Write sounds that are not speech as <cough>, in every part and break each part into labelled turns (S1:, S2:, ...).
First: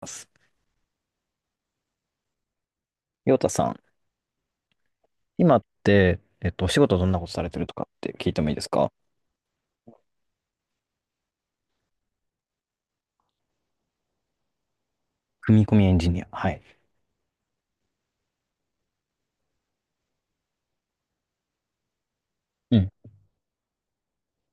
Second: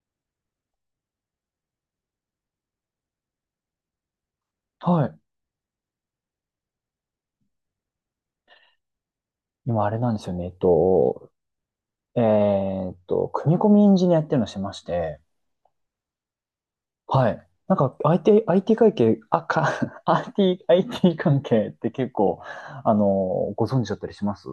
S1: ます。陽太さん、
S2: はい。
S1: 今って、お仕事どんなことされてるとかって聞いてもいいですか？
S2: 今あれなんですよね。組み込みエンジニアっていうのをしてまして、
S1: 組み込みエンジニア。はい。
S2: はい。なんか IT 関係、<laughs> IT 関係って結構、
S1: う
S2: あ
S1: ん。
S2: の、ご存知だったりします？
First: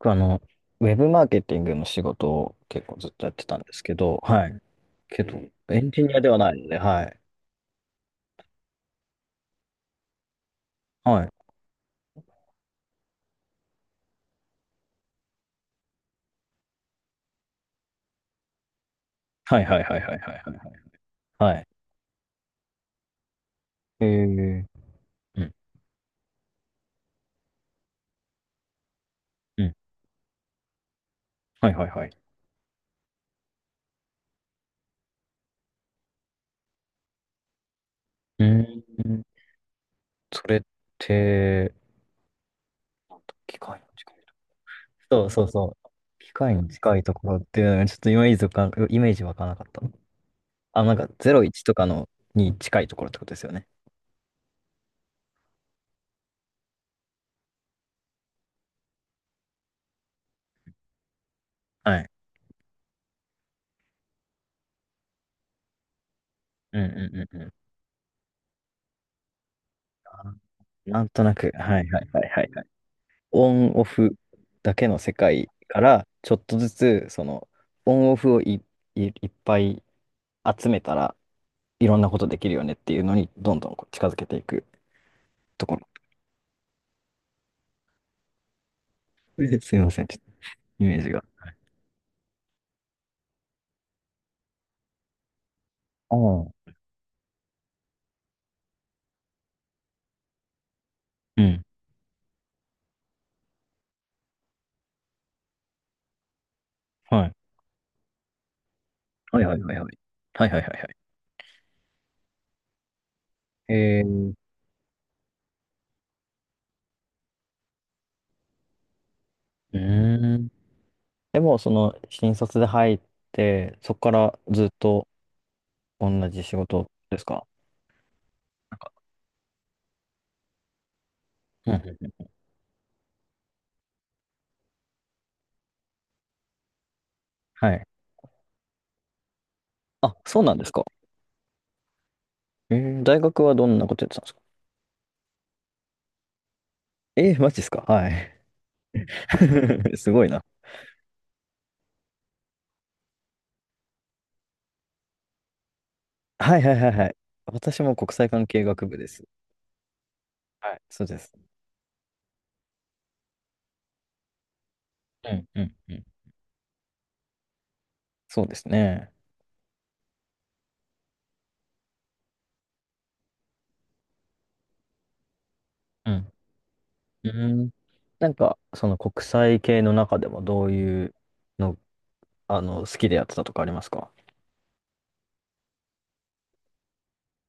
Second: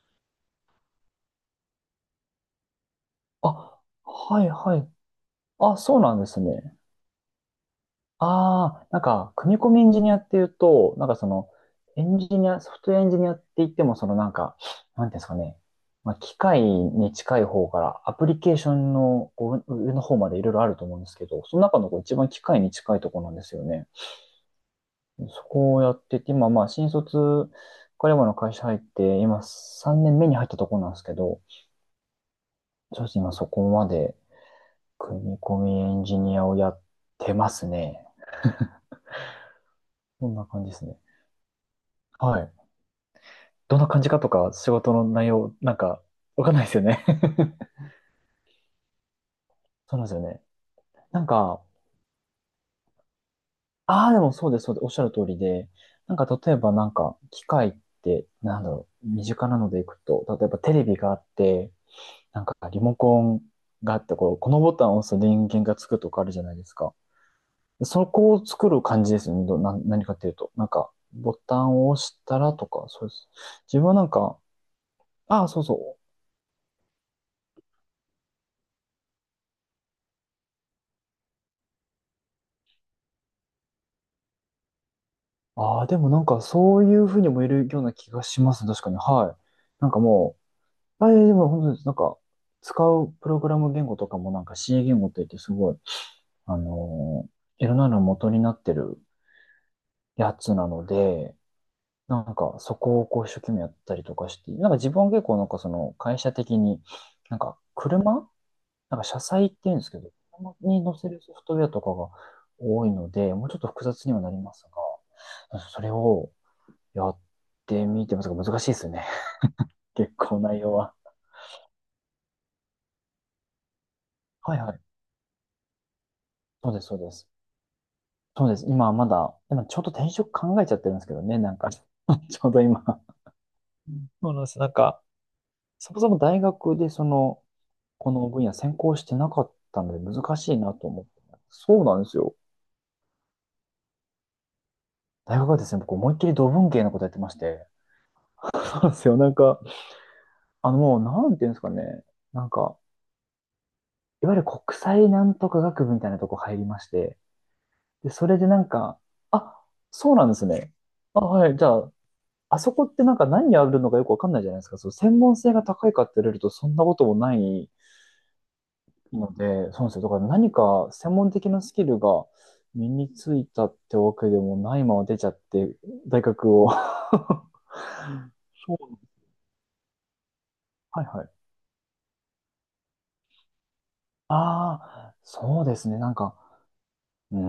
S1: 僕あの、ウェブマーケティングの仕事を結構ずっとやってたんで
S2: あ、
S1: すけど、
S2: は
S1: は
S2: い
S1: い。
S2: はい。
S1: けど、
S2: あ、
S1: エン
S2: そう
S1: ジニ
S2: なん
S1: ア
S2: で
S1: では
S2: す
S1: ないの
S2: ね。
S1: で、はい。
S2: ああ、なんか、組み込みエンジニアっていうと、なんか
S1: は
S2: そ
S1: い。
S2: の、エンジニア、ソフトウェアエンジニアって言っても、そのなんか、なんていうんですかね、まあ、機械に近い方から、アプリケーションの
S1: は
S2: こ
S1: い
S2: う
S1: はい
S2: 上
S1: はいはい
S2: の
S1: は
S2: 方
S1: いはい
S2: ま
S1: は
S2: でいろい
S1: い。
S2: ろあると思うんですけど、そ
S1: は
S2: の
S1: い。
S2: 中のこう一番機械に近いところなんですよね。
S1: えー、う
S2: そ
S1: ん、
S2: こをやってて、今まあ、新卒、彼もの会社入って、今
S1: うん。
S2: 3年目に入ったところなんですけど、
S1: はいはいはい。
S2: そうですね、今そこまで組み込みエンジニアをやってますね。
S1: うーん。
S2: こんな
S1: それっ
S2: 感じですね。
S1: て、
S2: はい。
S1: なんだ機
S2: どん
S1: 械の
S2: な感じ
S1: 近い
S2: かと
S1: と
S2: か、仕事の
S1: こ
S2: 内
S1: ろそうそう
S2: 容、な
S1: そ
S2: ん
S1: う。
S2: か、
S1: 機
S2: わか
S1: 械
S2: んない
S1: に
S2: ですよ
S1: 近い
S2: ね。
S1: ところっていうのが、ちょっとイメージわからなかった。
S2: <laughs> そうなんですよね。
S1: あ、なんか
S2: なんか、
S1: 01とかのに近いところってことですよね。
S2: ああ、でもそうです、そうです、おっしゃる通りで、なんか例えばなんか、機械って、なんだろう、身近なのでいくと、例えばテレビがあって、
S1: はい。
S2: なんかリモコンがあって、こう、このボタンを押すと電源がつくとかあるじゃないです
S1: うん
S2: か。
S1: うんうんうん。
S2: でそこを作る感じですよね。何かっていう
S1: あ
S2: と。なんか、
S1: なんと
S2: ボ
S1: なく、
S2: タン
S1: はい
S2: を
S1: は
S2: 押
S1: い
S2: し
S1: はい
S2: た
S1: はい
S2: ら
S1: は
S2: と
S1: い。
S2: か、そうです。
S1: オン
S2: 自
S1: オ
S2: 分はなん
S1: フ
S2: か、
S1: だけの世
S2: あ
S1: 界
S2: あ、そうそ
S1: か
S2: う。
S1: ら、ちょっとずつ、その、オンオフをい、い、いっぱい集めたらいろんなことできるよねっていうのに、どんどんこう近づけていくとこ
S2: あ
S1: ろ。
S2: あ、でもなんかそういうふうにもいるような気がしますね。確かに。はい。
S1: <laughs> え、すい
S2: な
S1: ま
S2: んか
S1: せん、ちょっと
S2: も
S1: イメー
S2: う、あ
S1: ジが。
S2: れでも本当になんか使うプログラム言語とかもなんか C 言語って言ってすごい、
S1: あ
S2: あ
S1: あ、
S2: のーいろんなの元になってるやつなので、
S1: うん。
S2: なんかそこをこう一生懸命やったりとかして、なんか自分は結構なんかその会社的に、
S1: はい。
S2: なんか車なんか車
S1: はい
S2: 載って
S1: はいは
S2: 言
S1: い
S2: うん
S1: は
S2: ですけ
S1: い。
S2: ど、
S1: はい
S2: 車
S1: はいはい
S2: に
S1: は
S2: 載せるソフトウェアとかが多いので、もうちょっと
S1: い。
S2: 複
S1: え
S2: 雑にはな
S1: ー、
S2: りますが、それを、やってみてますが難しいですね。
S1: う
S2: <laughs> 結
S1: ー
S2: 構
S1: ん。
S2: 内容は。
S1: でも、その、新卒で入って、そこから
S2: はい
S1: ずっ
S2: はい。
S1: と、同じ仕
S2: そうです、
S1: 事
S2: そうで
S1: です
S2: す。
S1: か？
S2: そうです。今はまだ、今ちょっと転職考えちゃってるんですけどね、なんか
S1: う
S2: <laughs>
S1: うん
S2: ち
S1: うん。うん。
S2: ょうど今。そうなんです。なんか、そもそも大学でその、
S1: はい。
S2: この分野専攻してなかったので
S1: あ、
S2: 難
S1: そう
S2: し
S1: な
S2: い
S1: んです
S2: な
S1: か。
S2: と思って。そうなんですよ。
S1: えー、大学はどんなことやってたんですか？
S2: 大学はですね、僕思いっきり土文系のことやってま
S1: え
S2: し
S1: ー、マジで
S2: て。
S1: すか？はい。
S2: そうなんですよ。なんか、
S1: <laughs> すごいな。
S2: あのもう、なんていうんですかね。なんか、いわゆる国際なんとか学部みたいなとこ入
S1: はい
S2: り
S1: はい
S2: まし
S1: はいはい。
S2: て、
S1: 私も
S2: で、
S1: 国
S2: そ
S1: 際
S2: れ
S1: 関
S2: でな
S1: 係
S2: ん
S1: 学部
S2: か、
S1: です。
S2: あ、そうなんですね。
S1: はい、そうで
S2: あ、
S1: す。
S2: はい。じゃあ、あそこってなんか何やるのかよくわかんないじゃないですか。そう、専
S1: う
S2: 門
S1: ん
S2: 性
S1: う
S2: が
S1: ん
S2: 高
S1: う
S2: いか
S1: ん。
S2: って言われるとそんなこともない
S1: そうですね。
S2: ので、そうなんですよ。だから何か専門的なスキルが身についたってわけでもないまま出ちゃって、
S1: う
S2: 大
S1: ん。
S2: 学を。<laughs>
S1: う
S2: そ
S1: ん。なんか、
S2: う。
S1: その国際系の中でもどう
S2: <laughs> は
S1: い
S2: い
S1: う
S2: はい。
S1: の、好きでやってたとかありますか？
S2: ああ、そうですね。なんか、うー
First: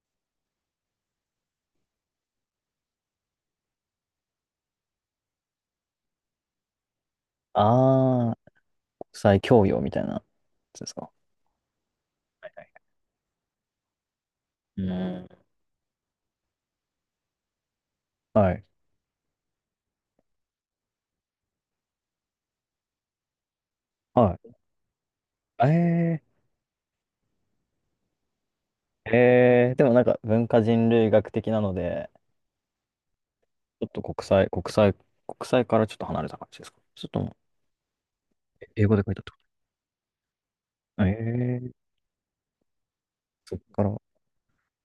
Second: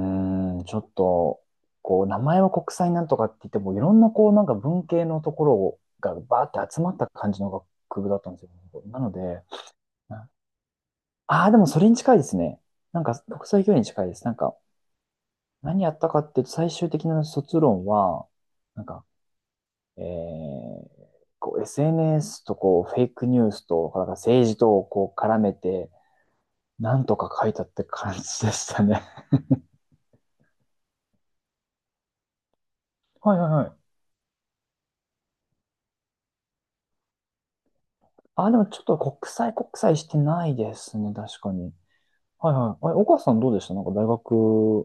S2: ん、ちょっと、こう、名前は国際なんとかって言っても、いろんな、こう、なんか文系のところがバーって集まった感じの学部だっ
S1: あ
S2: た
S1: あ
S2: ん
S1: ー、
S2: ですよ。なの
S1: 国際
S2: で、
S1: 教養みたいなやつですか。
S2: ああー、でもそれに近いです
S1: はい
S2: ね。
S1: はい。
S2: なんか、国際教育に近いです。なんか、
S1: うん。
S2: 何やったかっていうと、最終的な卒論は、
S1: はい。
S2: なんか、えー、こう SNS とこう、フェイクニュースと、なんか政治
S1: は
S2: とこう、絡めて、
S1: い。ええ。
S2: なんとか書いたって感じでしたね。
S1: えー、でもなんか文化人類学的なので、
S2: <laughs> はいはいは
S1: ちょ
S2: い。
S1: っと国際、国際、国際からちょっと離れた感じですか？ちょっともう、
S2: あ、でも
S1: え、
S2: ちょっ
S1: 英語
S2: と
S1: で書いてあっ
S2: 国
S1: たこ
S2: 際国際してないです
S1: と。え
S2: ね、確か
S1: ー、
S2: に。はいはい。あれ、岡さんどう
S1: そっ
S2: でした？な
S1: か
S2: んか
S1: ら、
S2: 大学、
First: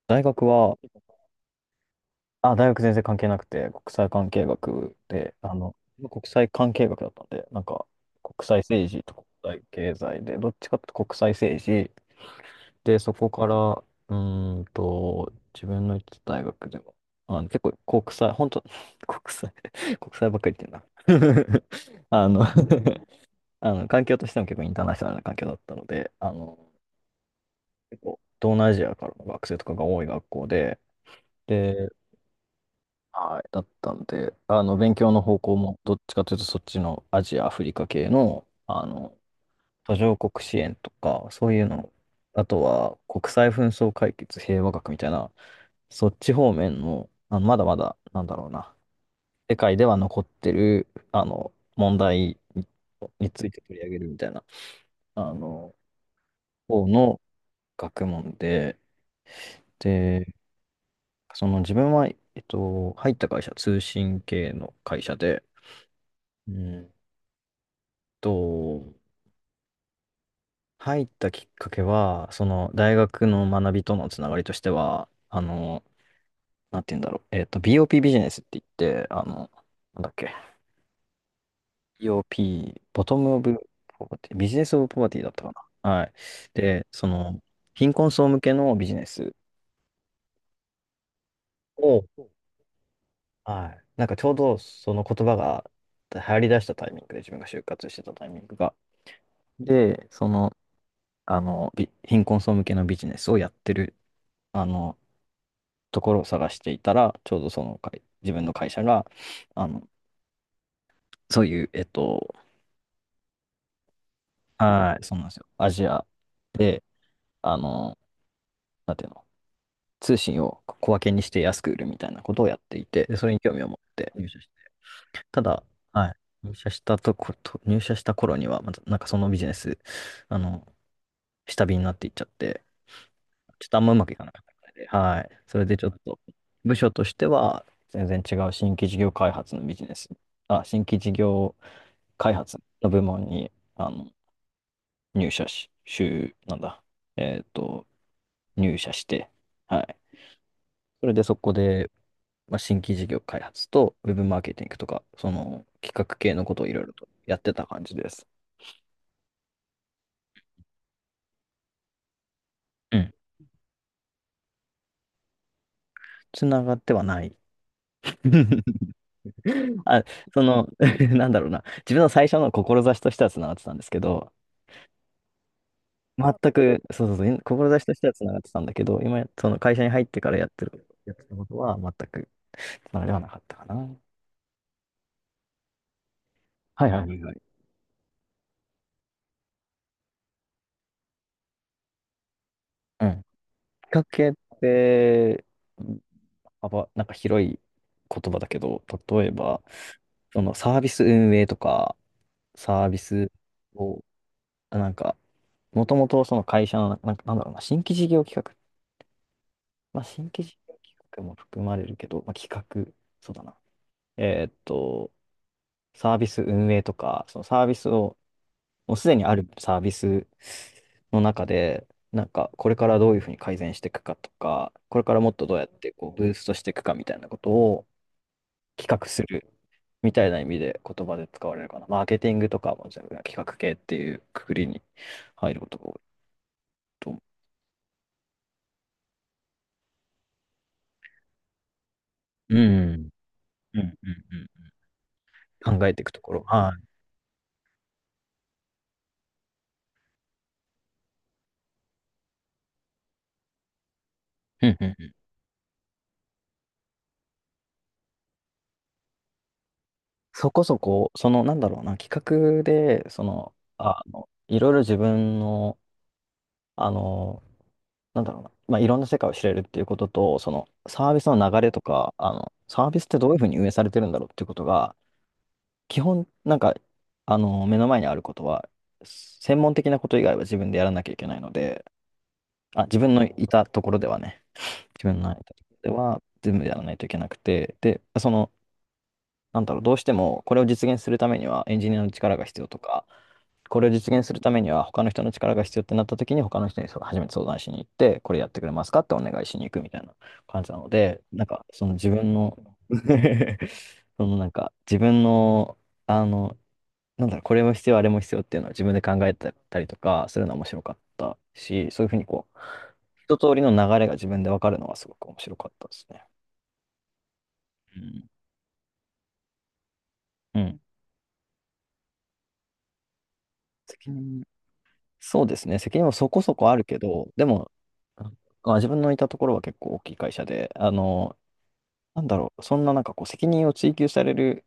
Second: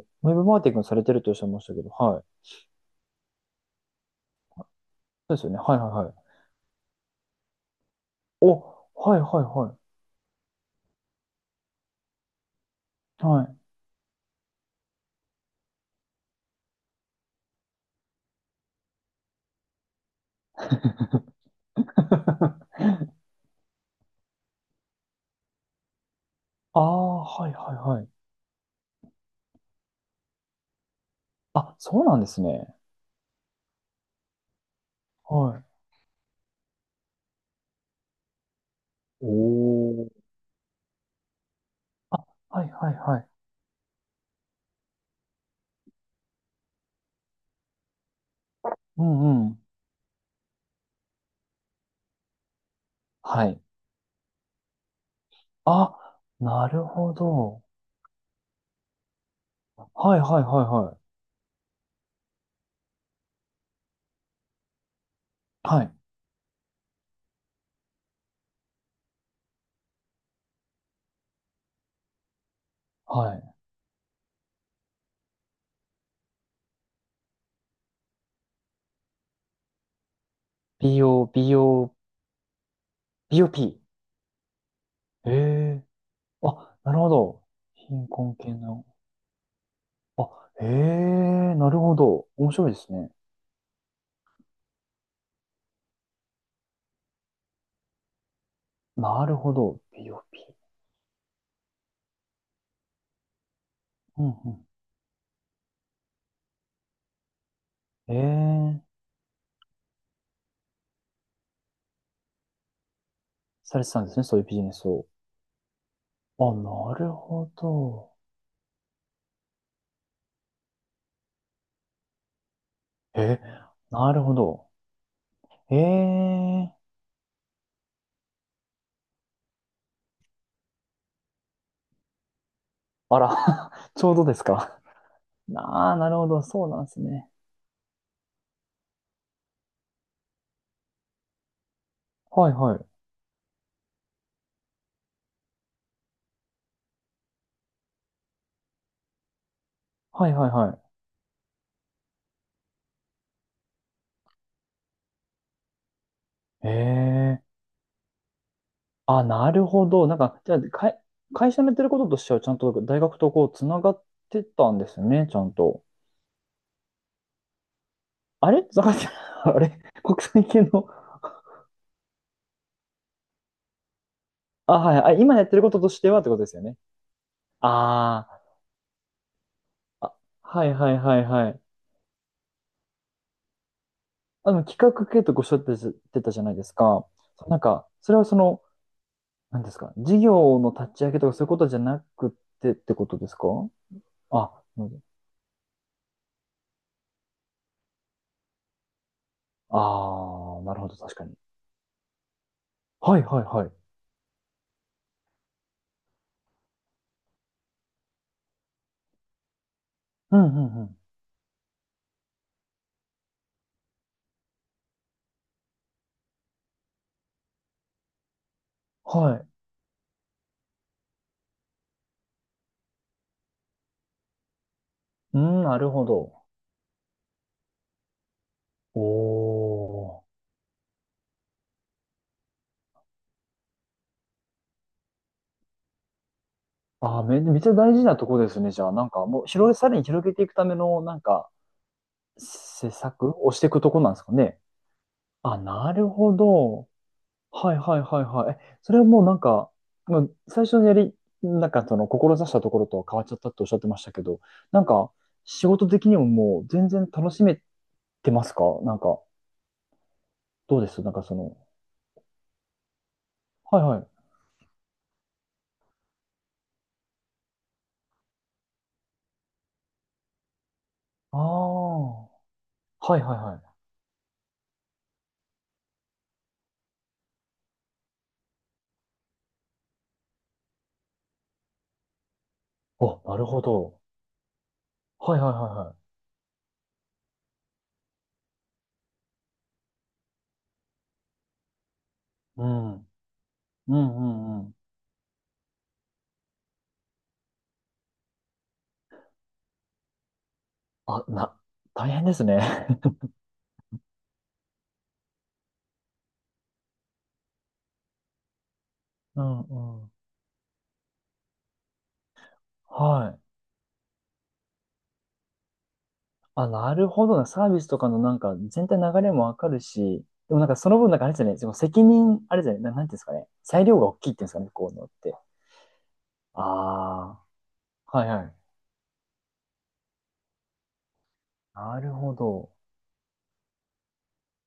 S1: 大
S2: ウェ
S1: 学
S2: ブマーケティン
S1: は、
S2: グされてるとおっしゃいましたけど、はい。
S1: あ、大学全然関係なくて、国際関係学
S2: そ
S1: で、
S2: うですよ
S1: あ
S2: ね。
S1: の、
S2: はいはいはい。
S1: 国際関係学だったんで、なんか、国際
S2: お、
S1: 政治と
S2: はい
S1: 国際
S2: はい
S1: 経済で、どっちかっていうと国際政治、で、そこ
S2: は
S1: か
S2: い。は
S1: ら、
S2: い。
S1: うーんと、自分の行ってた大学でも、あの、結構国際、本当 <laughs> 国際、<laughs> 国際ばっかり言ってんな <laughs> あの
S2: <laughs>
S1: <laughs> あの、環境としても結構インターナショナルな環境だったので、あの、
S2: ああ、はいはいは
S1: 結
S2: い。
S1: 構、東南アジアからの学生とかが多い学校で、
S2: あ、
S1: で、
S2: そうなんですね。
S1: はい、だったんで、あの、勉強の方向
S2: は
S1: も、どっちかというと、そっちのアジア、アフリカ系の、あの、
S2: い。
S1: 途
S2: お
S1: 上
S2: ー。
S1: 国支援とか、そういうの、
S2: あ、
S1: あと
S2: はいはい
S1: は、
S2: はい。
S1: 国際紛争解決平和学みたいな、そっち方面の、あの、まだまだ、なんだろうな、
S2: うんう
S1: 世
S2: ん。
S1: 界では残ってる、あの、問題にに
S2: は
S1: ついて
S2: い。
S1: 取り上げるみたいな、あの、
S2: あ、なる
S1: 方
S2: ほ
S1: の
S2: ど。
S1: 学問で、
S2: はい
S1: で、
S2: はいはい
S1: その自分は、入った会社、通信系の会社で、
S2: はい。はい。
S1: うんと、入ったきっかけは、その、大学
S2: は
S1: の
S2: い。
S1: 学びとのつながりとしては、あの、なんて言うんだろう、BOP ビジネスって言って、あの、なんだっけ、
S2: BO、BO、
S1: BOP、ボトムオブ
S2: BOP。
S1: ポバティ、ビジネスオブポバティだ
S2: え
S1: ったか
S2: え
S1: な。はい。
S2: あ、
S1: で、
S2: なる
S1: そ
S2: ほ
S1: の、
S2: ど。
S1: 貧
S2: 貧
S1: 困層
S2: 困
S1: 向け
S2: 系
S1: の
S2: の。
S1: ビジネス
S2: あ、へえ、なるほ
S1: を、
S2: ど。面白いですね。
S1: はい。なんかちょうどその言葉が流行り出したタイミングで、自分が就活してたタイミングが。
S2: なるほど。
S1: で、そ
S2: BOP。
S1: の、あの、び、貧困層向けのビジネスをやってる、
S2: うんう
S1: あ
S2: ん。
S1: の、ところを探していたら、ちょうどその会、
S2: え
S1: 自分の会社
S2: え、
S1: が、あの、そういう、
S2: されてたんですね。そういうビジネス
S1: はい、
S2: を。
S1: そうなんですよ。アジア
S2: あ、
S1: で、
S2: なるほ
S1: あの、
S2: ど。
S1: なんていうの、通信を小分けにして安く売るみたいなことをやっていて、で、それに
S2: え、
S1: 興味を持って
S2: なる
S1: 入
S2: ほ
S1: 社して、
S2: ど。
S1: ただ、
S2: え
S1: はい、
S2: え、
S1: 入社した頃には、またなんかそのビジネス、あの、下火になっていっちゃって、
S2: あ
S1: ちょっ
S2: ら、
S1: とあんまう
S2: <laughs> ち
S1: まく
S2: ょ
S1: い
S2: う
S1: か
S2: ど
S1: な
S2: で
S1: か
S2: す
S1: ったみたい
S2: か。
S1: で、はい、それでちょ
S2: ああ、
S1: っ
S2: なる
S1: と、
S2: ほど。そう
S1: 部
S2: なんで
S1: 署
S2: す
S1: として
S2: ね。
S1: は、全然違う新規事業開発のビジネス、あ、新規事業開
S2: はい
S1: 発
S2: はい。
S1: の部門に、あの、入社し、週、なんだ、えっと、入社して、はい。
S2: はいはいは
S1: それでそこでまあ、新規事業開発とウェブマーケティングとか、その企画系のことを
S2: い。え
S1: いろいろとやっ
S2: え、
S1: てた感じです。
S2: あ、なるほど。なんか、じゃあ、会社のやってることとしては、ちゃんと
S1: う
S2: 大
S1: ん。
S2: 学とこう、つながってたんですね。ちゃんと。
S1: つながってはない。
S2: あれ
S1: <laughs>
S2: 坂井さん、<laughs> あれ
S1: あ、
S2: 国
S1: そ
S2: 際系
S1: の、
S2: の、
S1: <laughs> なんだろうな。自分の最初の志としてはつながってたんですけど、
S2: あ、はい、あ、今やってることとしてはってことで
S1: 全
S2: すよね。
S1: く、そうそうそう、志としてはつ
S2: あ
S1: ながってたんだけど、今、その会社に入っ
S2: ーあ、
S1: てからやって
S2: はい
S1: る、
S2: はい
S1: やっ
S2: は
S1: て
S2: い
S1: たこ
S2: は
S1: と
S2: い。
S1: は全くつながりはなかったかな。は
S2: 企画系とごおっしゃっててたじゃないです
S1: いはいは
S2: か。
S1: いはい。
S2: なんか、それはその、なんですか、事業の立ち上げとかそういうことじゃなくてって
S1: う
S2: こと
S1: ん。
S2: ですか？
S1: 企画系っ
S2: あ、う
S1: て、幅、なんか広い言葉だけど、例えば、
S2: あ
S1: その
S2: あー、な
S1: サ
S2: る
S1: ー
S2: ほ
S1: ビ
S2: ど、
S1: ス
S2: 確かに。
S1: 運営とか、サービ
S2: はい
S1: ス
S2: はいはい。
S1: を、あなんか、もともとその会社の、なんか、なんだろうな、新規事業企画、まあ、新
S2: うん
S1: 規事
S2: う
S1: 業
S2: んう
S1: 企
S2: ん。
S1: 画も含まれるけど、まあ、企画、そうだな。えーっと、サービス運営とか、そのサービスを、もうすでにあ
S2: は
S1: る
S2: い。
S1: サービスの中で、なんか、これからどういうふうに改善していくかとか、これからもっ
S2: う
S1: とどう
S2: ん、
S1: やっ
S2: なる
S1: て
S2: ほ
S1: こうブー
S2: ど。
S1: ストしていくかみたいなことを企
S2: お
S1: 画するみ
S2: ー。
S1: たいな意味で言葉で使われるかな。マーケティングとかも、じゃあ企画系っていうくくりに入ることが多いと思
S2: めっちゃ大事なとこですね。じゃあ、なんかもうさらに広げていくための、なんか、
S1: う。う
S2: 施
S1: ん。
S2: 策をしてい
S1: うんう
S2: くと
S1: ん
S2: こなんですかね。
S1: う
S2: あ、
S1: ん、考
S2: な
S1: えてい
S2: る
S1: くとこ
S2: ほ
S1: ろ。は
S2: ど。はいはいはいはい。え、それはもうなんか、まあ、最初のなんかその、志したところとは変わっちゃったっておっしゃってましたけど、
S1: い。うん
S2: な
S1: うん
S2: ん
S1: う
S2: か、
S1: ん。
S2: 仕事的にももう全然楽しめてますか？なんか、
S1: そこ
S2: ど
S1: そ
S2: うですな
S1: こ、
S2: んか
S1: そ
S2: そ
S1: の、な
S2: の、
S1: んだろうな、企画で、その、
S2: はいは
S1: ああ
S2: い。
S1: の、いろいろ自分の、あの、なんだろうな、まあ、いろんな世界を知れるっていうことと、その、サービス
S2: あ
S1: の流れとか、
S2: あ、は
S1: あの、サービスっ
S2: いは
S1: て
S2: い
S1: どういうふう
S2: は
S1: に運
S2: い。
S1: 営されてるんだろうっていうことが、基本、なんか、あの、目の前にあることは、専門的なこと以外は自分でやらなきゃいけないので、あ、自分
S2: お、
S1: の
S2: なる
S1: い
S2: ほ
S1: たところ
S2: ど。
S1: ではね、自分のい
S2: はい
S1: た
S2: は
S1: と
S2: いは
S1: こ
S2: い
S1: ろで
S2: は
S1: は全部やらないといけなくて、で、その、なんだろう、どうしてもこれを実現するためにはエンジニアの力が必
S2: い。う
S1: 要と
S2: ん。う
S1: か、
S2: ん
S1: これを
S2: う
S1: 実現するため
S2: んう
S1: に
S2: ん。
S1: は他の人の力が必要ってなった時に他の人にそう初めて相談しに行って、これやってくれますかってお願いしに行くみたいな感じなので、
S2: あ、
S1: なん
S2: な、
S1: かその
S2: 大
S1: 自
S2: 変で
S1: 分
S2: す
S1: の
S2: ね。
S1: <laughs> そのなんか自分の、あの、なんだろう、これも必要、あれも必要っていうのは自分で考え
S2: <laughs> う
S1: て
S2: ん
S1: たりと
S2: うん。
S1: かするのは面白かったし、そういうふうにこう、
S2: は
S1: 一
S2: い。
S1: 通りの流れが自分で分かるのはすごく面白かったですね。
S2: あ、なるほどな。サービスと
S1: う
S2: かの
S1: ん。
S2: なんか全体流れもわかるし、でも
S1: う
S2: なんか
S1: ん。
S2: その分なんかあれですよね。その責任、あれですよね。なんていうんですかね。裁量が
S1: 責
S2: 大きいって
S1: 任、
S2: いうんですかね、こういうのって。
S1: そうですね、責任もそこそこあるけど、
S2: あ
S1: でも、
S2: あ、はいはい。
S1: あ、自分のいたところは結構大きい会社で、あの、
S2: なる
S1: なん
S2: ほ
S1: だろう、
S2: ど。
S1: そんななんかこう、責任を追求される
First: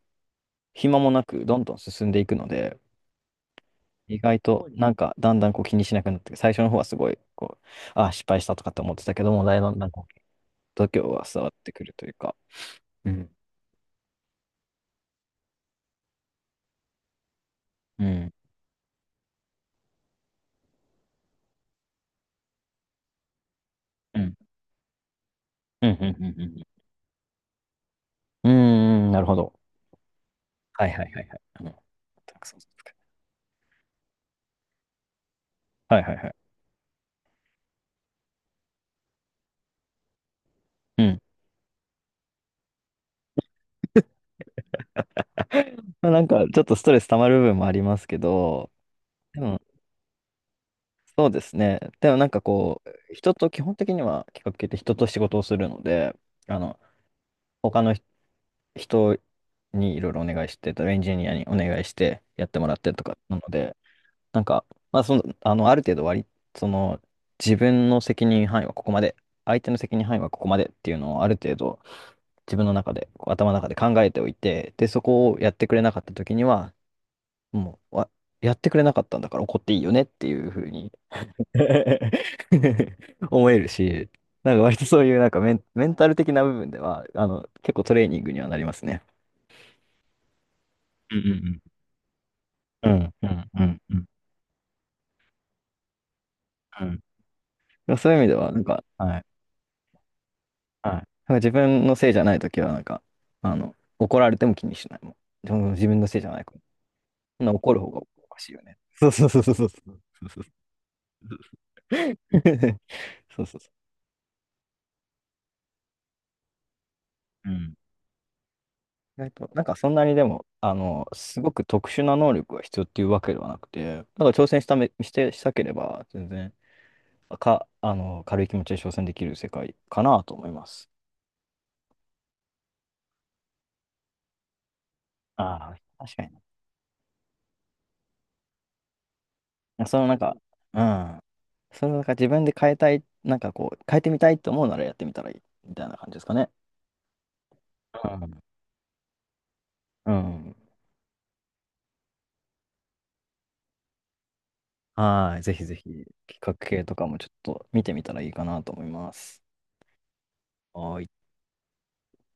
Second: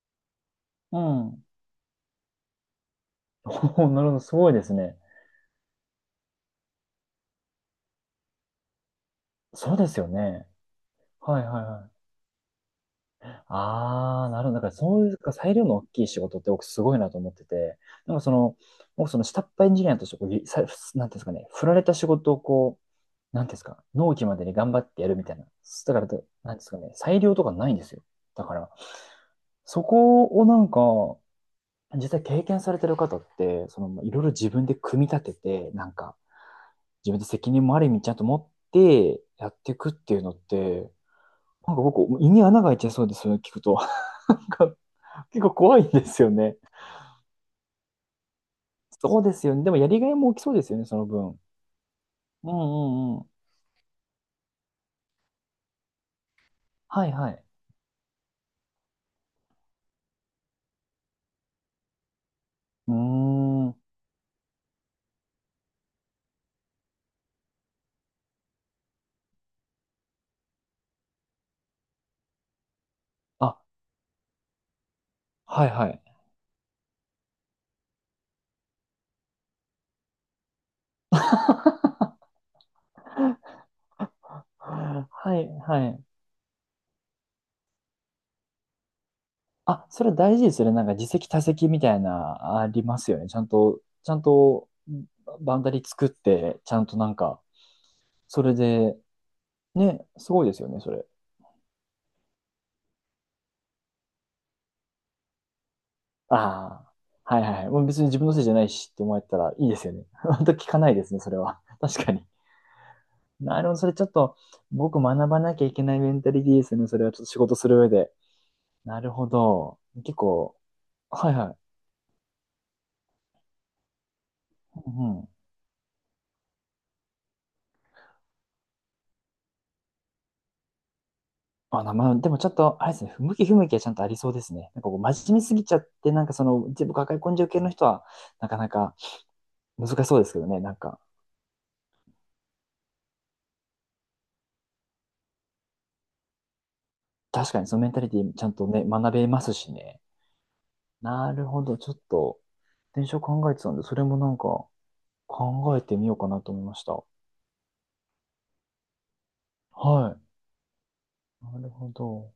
S1: 暇
S2: う
S1: もな
S2: ん。
S1: く、どんどん進んでいくので、
S2: <laughs> なるほ
S1: 意
S2: ど。す
S1: 外
S2: ごいで
S1: と
S2: す
S1: なん
S2: ね。
S1: かだんだんこう気にしなくなって、最初の方はすごいこう、あ、失敗したとかって思ってたけども、だ
S2: そう
S1: んだ
S2: で
S1: ん
S2: す
S1: こ
S2: よ
S1: う
S2: ね。
S1: 度胸は
S2: は
S1: 伝
S2: い
S1: わっ
S2: はい
S1: てく
S2: は
S1: ると
S2: い。
S1: いうか。うん。
S2: ああ、なるほど。だからそういうか裁量の大きい仕事って僕すごいなと思ってて、
S1: う
S2: なんかそ
S1: ん。
S2: の、僕その下っ端エンジニアとしてこう、なんていうんですかね、振られた仕事をこう、なんていうんですか、納
S1: う
S2: 期
S1: ん。
S2: までに頑張ってやるみたいな。
S1: うん。う
S2: だか
S1: ん。
S2: らと、
S1: う
S2: なんで
S1: ん。
S2: すかね、裁量とかないんですよ。だ
S1: う
S2: から、
S1: ん。うん、なるほど。
S2: そこをなんか、
S1: はいはいはいはい。うん。
S2: 実際
S1: た
S2: 経
S1: くさん
S2: 験
S1: で
S2: され
S1: す
S2: て
S1: か？
S2: る方って、その、いろいろ自分で組み立てて、なん
S1: はいは
S2: か、
S1: いはい。
S2: 自分で責任もある意味ちゃんと持ってやっていくっていうのって、
S1: うん。
S2: なんか僕、胃に穴が開いちゃいそうです、それ聞くと。<laughs> なんか、結構怖いんで
S1: まあ、な
S2: す
S1: ん
S2: よ
S1: か
S2: ね。
S1: ちょっとストレス溜まる部分もありますけど、
S2: そうで
S1: で
S2: すよ
S1: も、
S2: ね。でもやりがいも大きそうですよね、その
S1: そう
S2: 分。
S1: ですね。でもなんか
S2: うん
S1: こ
S2: う
S1: う、
S2: んうん。
S1: 人と基本的には企画系って人と仕事をするので、あの、
S2: はいはい。
S1: 他のひ人にいろいろお願いして、エンジニアにお願いしてやってもらっ
S2: う
S1: てとかなの
S2: ー
S1: で、
S2: ん。
S1: なんか、まあ、その、あの、ある程度割り、その、自分の責任範囲はここまで、相手の責任範囲はここまでっていうのをある程度自分の中で、こう頭の
S2: あ、
S1: 中で考えておいて、で、そこをやっ
S2: は
S1: て
S2: い
S1: くれ
S2: は
S1: なか
S2: い。
S1: った時には、もう、わ、やってくれなかったんだから怒っていいよねっていうふうに
S2: <laughs>
S1: <laughs> 思えるし、なんか割とそう
S2: は
S1: いうなんか
S2: い
S1: メ
S2: は
S1: ン
S2: い。
S1: タル的な部分では、あの、結構トレーニングにはなりますね。
S2: あ、それ大事ですよね。なんか自
S1: うんう
S2: 責他
S1: ん
S2: 責みたいな、あり
S1: う
S2: ます
S1: ん、
S2: よ
S1: う
S2: ね。
S1: ん、う
S2: ちゃん
S1: ん、う
S2: と、
S1: ん。うん
S2: ちゃんと、バンダリ作って、ちゃ
S1: う
S2: んと
S1: ん、
S2: なんか、
S1: そういう意味で
S2: そ
S1: は、
S2: れ
S1: なんか、
S2: で、
S1: はい。
S2: ね、すごいですよね、
S1: は
S2: そ
S1: い、なん
S2: れ。
S1: か自分のせいじゃないときは、なんか、あの、怒られても気にしないもん。でも自分のせいじゃないから。
S2: ああ、は
S1: そ
S2: い
S1: んな
S2: はい。
S1: 怒
S2: も
S1: る
S2: う
S1: 方
S2: 別
S1: が
S2: に自分
S1: お
S2: の
S1: か
S2: せい
S1: し
S2: じ
S1: い
S2: ゃな
S1: よ
S2: い
S1: ね。
S2: しって
S1: そう
S2: 思え
S1: そう
S2: た
S1: そうそ
S2: ら
S1: うそ
S2: い
S1: う。
S2: い
S1: そ
S2: ですよね。<laughs>
S1: うそうそ
S2: 本当聞かないですね、それ
S1: う。
S2: は。<laughs> 確かに。
S1: そうそう
S2: なる
S1: そ
S2: ほど、それちょっと、僕学ばなきゃいけないメンタリティですね、それはちょっと仕
S1: う。う
S2: 事す
S1: ん。
S2: る上で。なる
S1: 意
S2: ほ
S1: 外と、なんか
S2: ど。
S1: そんなに
S2: 結
S1: でも、
S2: 構、
S1: あの、
S2: はい
S1: す
S2: は
S1: ごく
S2: い。
S1: 特殊な能力が必要っていうわけではなくて、なんか挑戦した
S2: う
S1: め、し
S2: んうん
S1: て、したければ、全然、か、あの、軽い気持ちで挑戦できる世界かなと思います。
S2: まあ、でもちょっと、あれですね、不向き不向きはちゃんとありそうですね。なんかこう、真面目すぎち
S1: あ
S2: ゃ
S1: あ、
S2: って、
S1: 確か
S2: なんか
S1: に。
S2: その、全部抱え込んじゃう系の人は、なかなか難
S1: その
S2: し
S1: な
S2: そ
S1: ん
S2: うです
S1: か、
S2: けどね、なん
S1: う
S2: か、
S1: ん。それをなんか自分で変えたい、なんかこう、変えてみたいと思うならやってみたらいい、みたいな感じですかね。
S2: 確かにそのメンタ
S1: う
S2: リティ
S1: ん。
S2: ちゃんとね、学べますしね。
S1: うん。
S2: なるほど、ちょっと、電車考えてたんで、それもなんか、
S1: はい。ぜひぜ
S2: 考えて
S1: ひ、
S2: みようか
S1: 企
S2: なと
S1: 画
S2: 思いまし
S1: 系と
S2: た。
S1: かもちょっと見てみたらいいかなと思います。
S2: はい。
S1: はい。
S2: なるほど。